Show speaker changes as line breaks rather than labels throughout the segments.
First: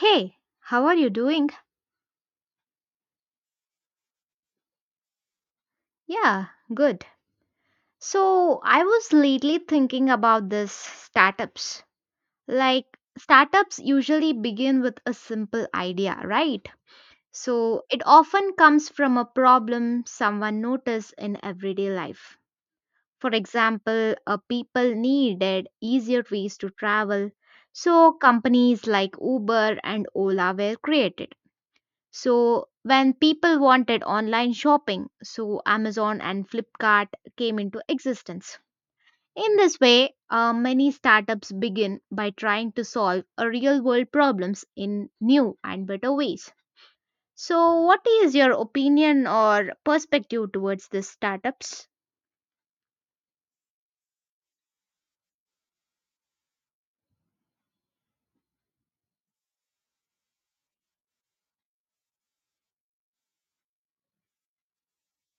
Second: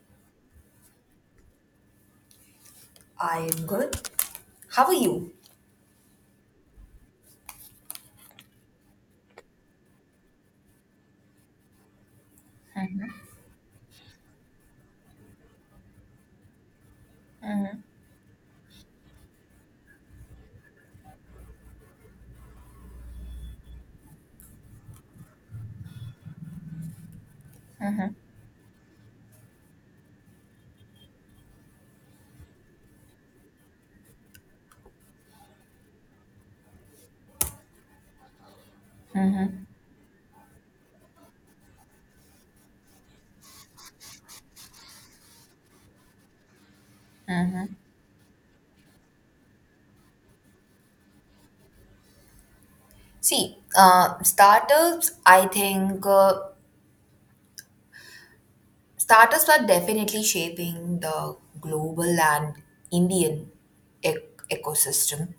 Hey, how are you doing?
I'm good. How are you?
Yeah, good. So, I was lately thinking about this startups. Like, startups usually begin with a simple idea, right? So, it often comes from a problem someone noticed in everyday life. For example, people needed easier ways to travel. So, companies like Uber and Ola were created. So when people wanted online shopping, so Amazon and Flipkart came into existence. In this way, many startups begin by trying to solve real world problems in new and better ways. So, what is your opinion or perspective towards these startups?
Startups, I think startups are definitely shaping the global and Indian ecosystem.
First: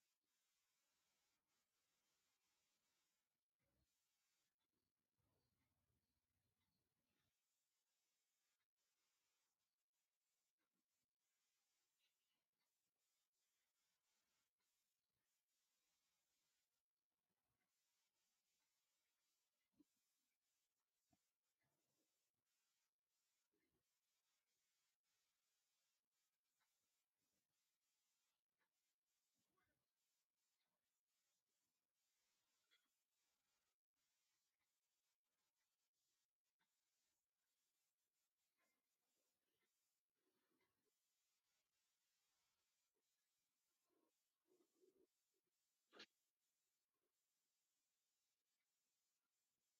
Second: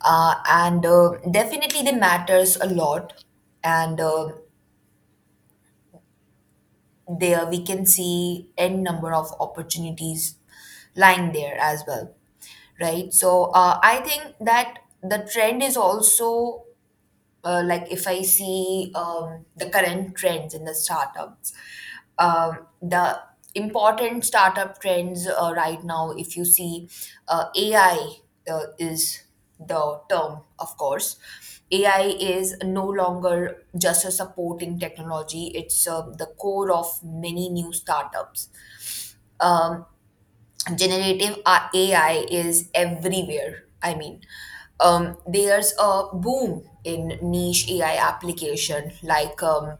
And definitely they matters a lot. And there we can see n number of opportunities lying there as well, right? I think that the trend is also like if I see the current trends in the startups, the important startup trends right now, if you see, AI is the term, of course. AI is no longer just a supporting technology, it's the core of many new startups. Um, generative AI is everywhere. I mean, there's a boom in niche AI application like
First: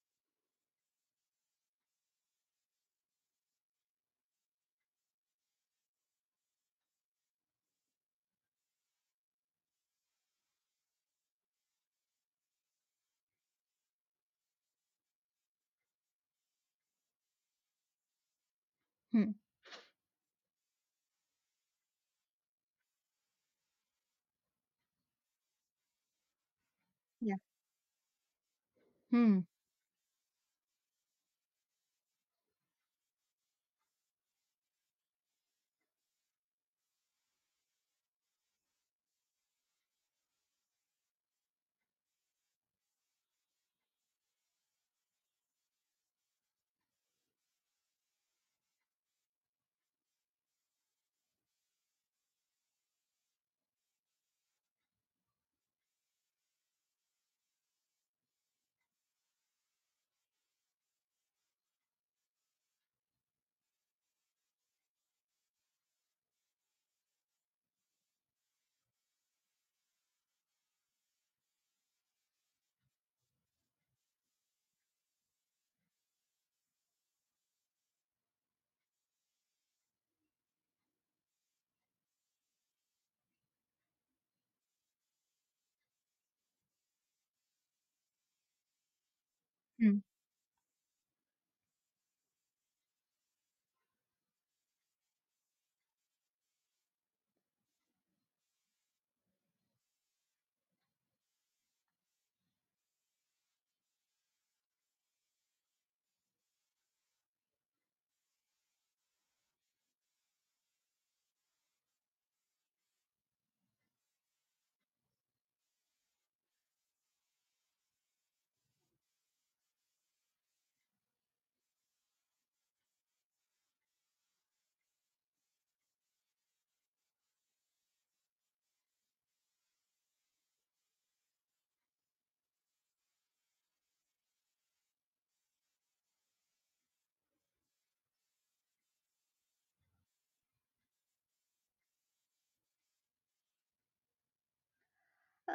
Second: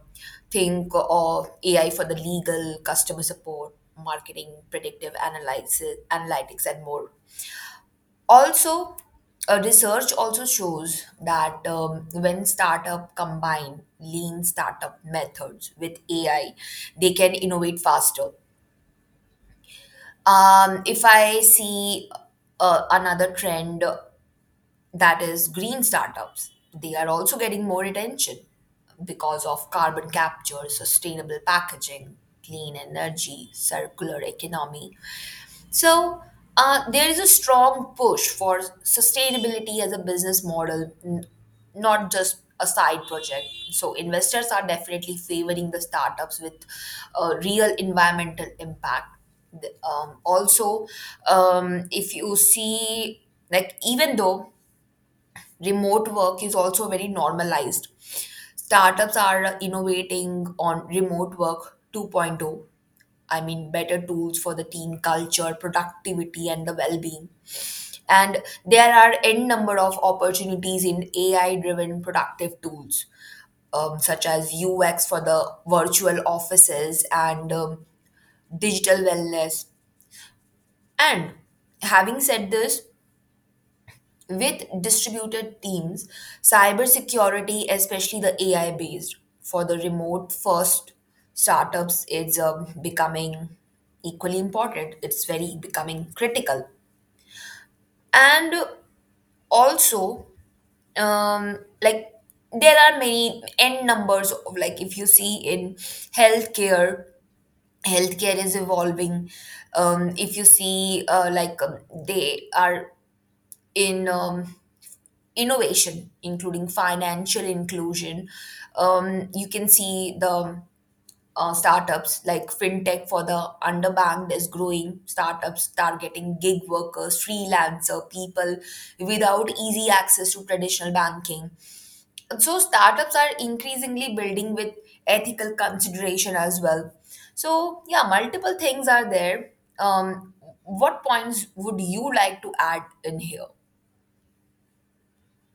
think of AI for the legal, customer support, marketing, predictive analysis, analytics, and more. Also, research also shows that when startup combine lean startup methods with AI, they can innovate faster.
Hmm.
If I see another trend, that is green startups. They are
Yeah.
also getting more attention
Hmm.
because of carbon capture, sustainable packaging, clean energy, circular economy. So, there is a strong push for sustainability as a business model, not just a side project. So, investors are definitely favoring the startups with real environmental impact. Also, if you see, like, even though remote work is also very normalized. Startups are innovating on remote work 2.0. I mean, better tools for the team culture, productivity, and the well being. And there are n number of opportunities in AI driven productive tools, such as UX for the virtual offices and digital wellness. And having said this, with distributed teams, cybersecurity, especially the AI based, for the remote first startups is becoming equally important. It's very becoming critical. And also, like there are many n numbers of, like if you see in healthcare, healthcare is evolving. If you see like they are in innovation, including financial inclusion. You can see the startups like fintech for the underbanked is growing, startups targeting gig workers, freelancer, people without easy access to traditional banking. So startups are increasingly building with ethical consideration as well. So yeah, multiple things are there. Um, what points would you like to add in here?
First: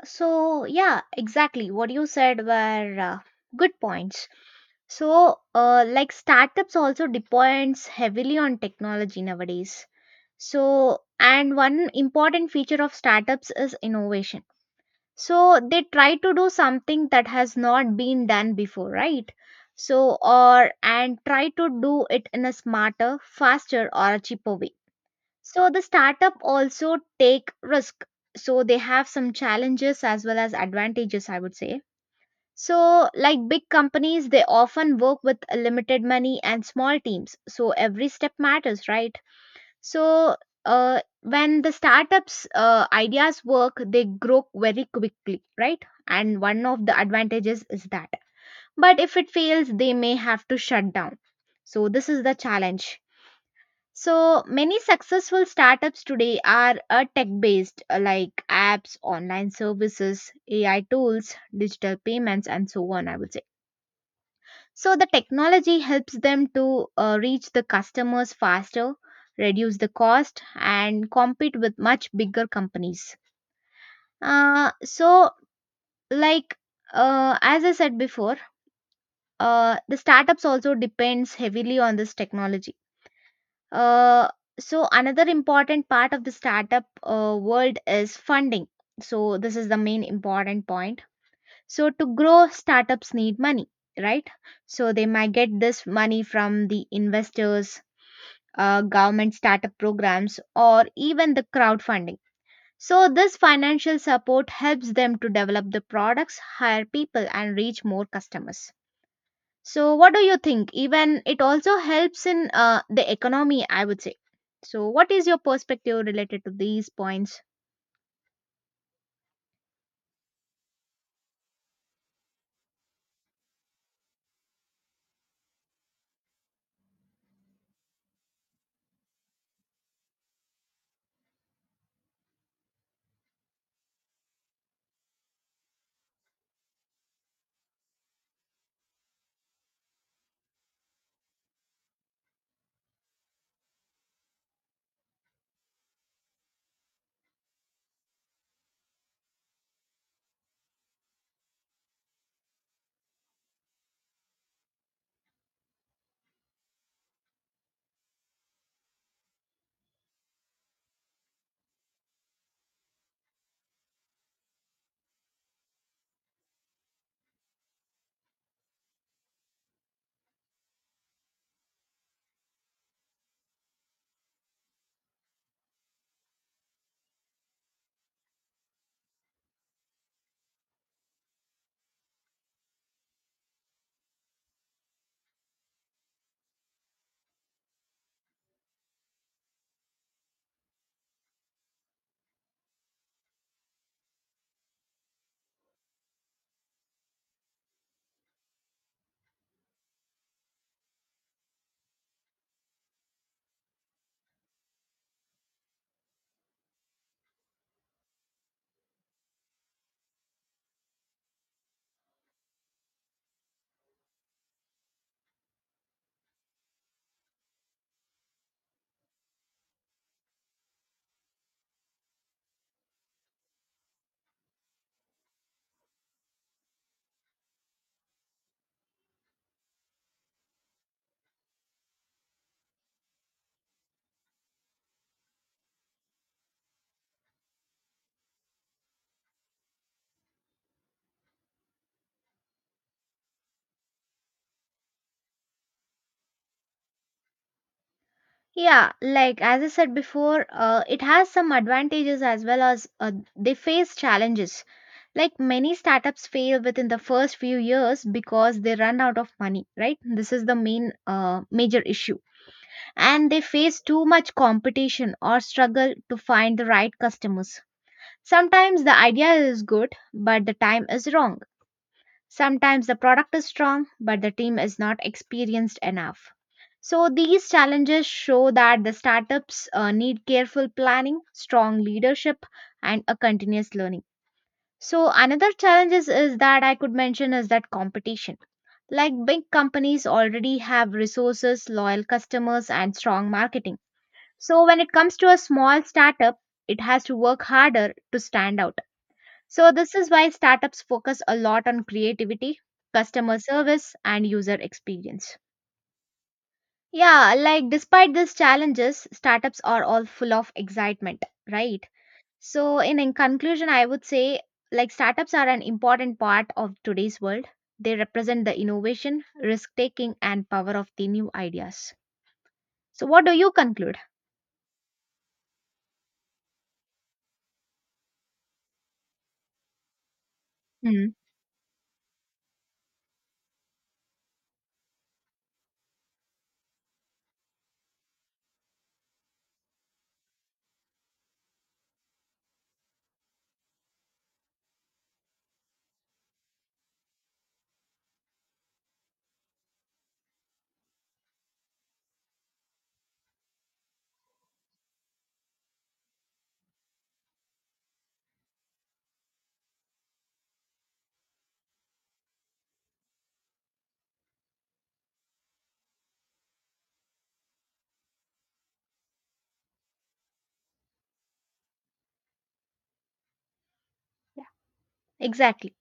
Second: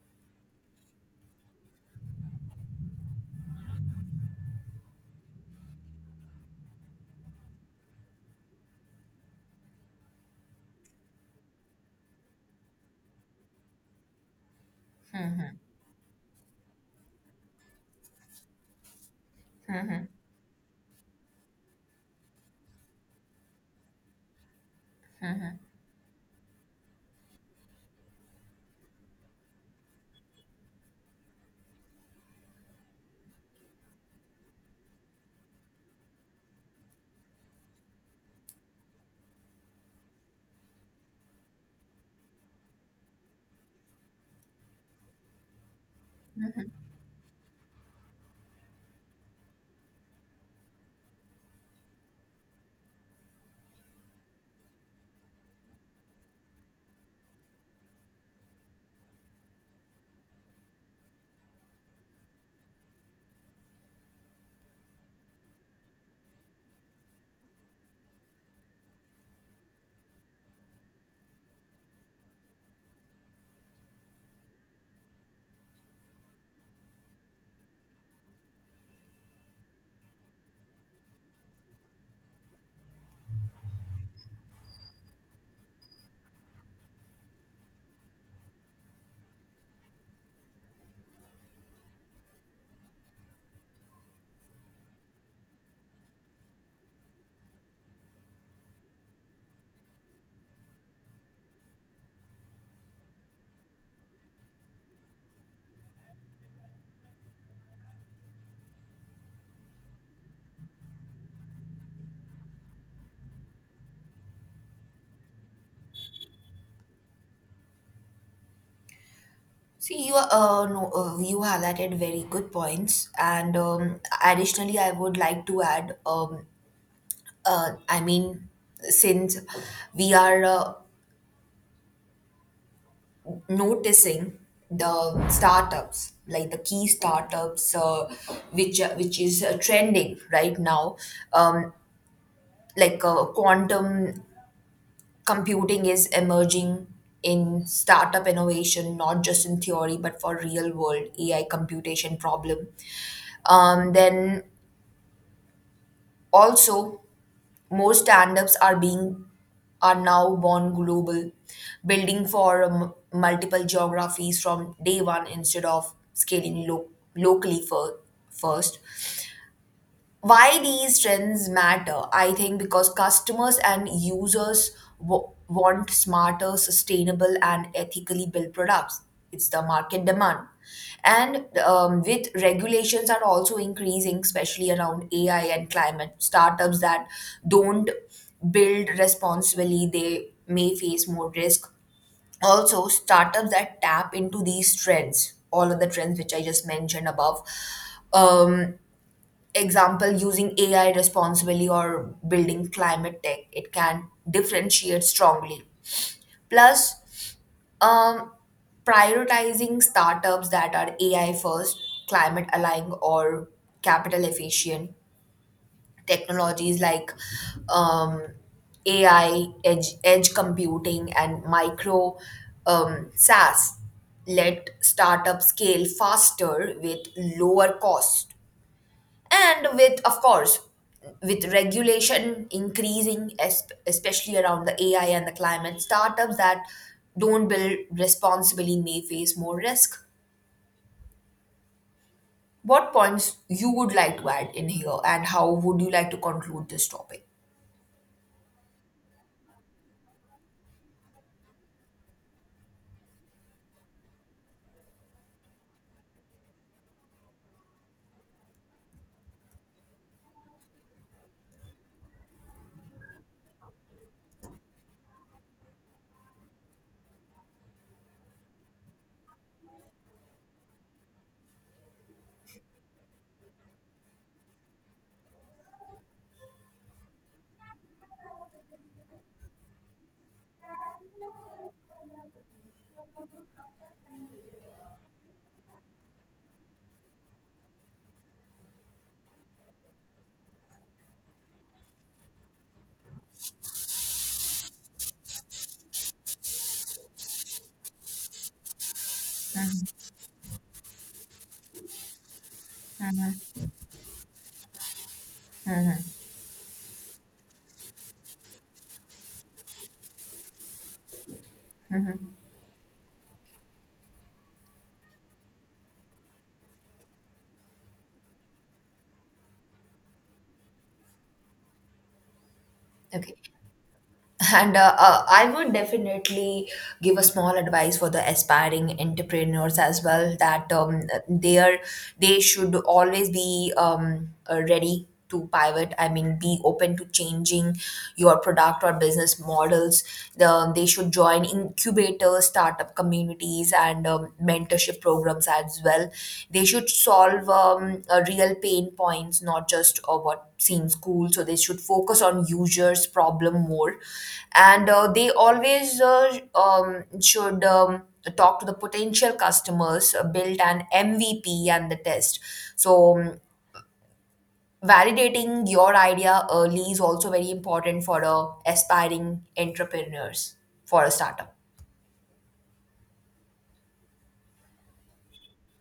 So, yeah, exactly. What you said were good points. So, like startups also depends heavily on technology nowadays. So, and one important feature of startups is innovation. So, they try to do something that has not been done before, right? So, or and try to do it in a smarter, faster, or a cheaper way. So the startup also take risk. So they have some challenges as well as advantages, I would say. So like big companies, they often work with limited money and small teams. So every step matters, right? So when the startups ideas work, they grow very quickly, right? And one of the advantages is that. But if it fails, they may have to shut down. So this is the challenge. So, many successful startups today are tech based, like apps, online services, AI tools, digital payments, and so on, I would say. So, the technology helps them to reach the customers faster, reduce the cost, and compete with much bigger companies. So, like as I said before, the startups also depends heavily on this technology. Uh, so another important part of the startup world is funding. So this is the main important point. So to grow, startups need money, right? So they might get this money from the investors, government startup programs, or even the crowdfunding. So this financial support helps them to develop the products, hire people, and reach more customers. So, what do you think? Even it also helps in the economy, I would say. So, what is your perspective related to these points?
See, you are, no, you highlighted very good points, and additionally, I would like to add. Uh, I mean, since we are noticing the startups, like the key startups, which is trending right now, um, like quantum computing is emerging in startup innovation, not just in theory, but for real world AI computation problem. Then Also, more stand-ups are being, are now born global, building for multiple geographies from day one instead of scaling locally first. Why these trends matter, I think, because customers and users want smarter, sustainable, and ethically built products. It's the market demand. And with regulations are also increasing, especially around AI and climate, startups that don't build responsibly, they may face more risk. Also, startups that tap into these trends, all of the trends which I just mentioned above, um, example using AI responsibly or building climate tech, it can differentiate strongly. Plus, um, prioritizing startups that are AI first, climate aligned, or capital efficient technologies like um, AI, edge computing, and micro SaaS let startups scale faster with lower cost and with, of course, with regulation increasing, especially around the AI and the climate, startups that don't build responsibly may face more risk. What points you would like to add in here, and how would you like to conclude this topic?
Yeah, like as I said before, it has some advantages as well as they face challenges. Like many startups fail within the first few years because they run out of money, right? This is the main major issue. And they face too much competition or struggle to find the right customers. Sometimes the idea is good, but the time is wrong. Sometimes the product is strong, but the team is not experienced enough. So, these challenges show that the startups need careful planning, strong leadership, and a continuous learning. So, another challenge is that I could mention is that competition. Like big companies already have resources, loyal customers, and strong marketing. So, when it comes to a small startup, it has to work harder to stand out. So, this is why startups focus a lot on creativity, customer service, and user experience. Yeah, like despite these challenges, startups are all full of excitement, right? So, in conclusion, I would say like startups are an important part of today's world. They represent the innovation, risk taking, and power of the new ideas. So, what do
Okay.
you conclude?
And I would definitely give a small advice for the aspiring entrepreneurs as well, that
Hmm.
they are they should always be ready to pivot. I mean, be open to changing your product or business models. They should join incubators, startup communities, and mentorship programs as well. They should solve real pain points, not just what seems cool. So they should focus on users' problem more, and they always should. Talk to the potential customers, build an MVP and the test. so um, validating your idea early is also very important for aspiring entrepreneurs for a startup.
Exactly.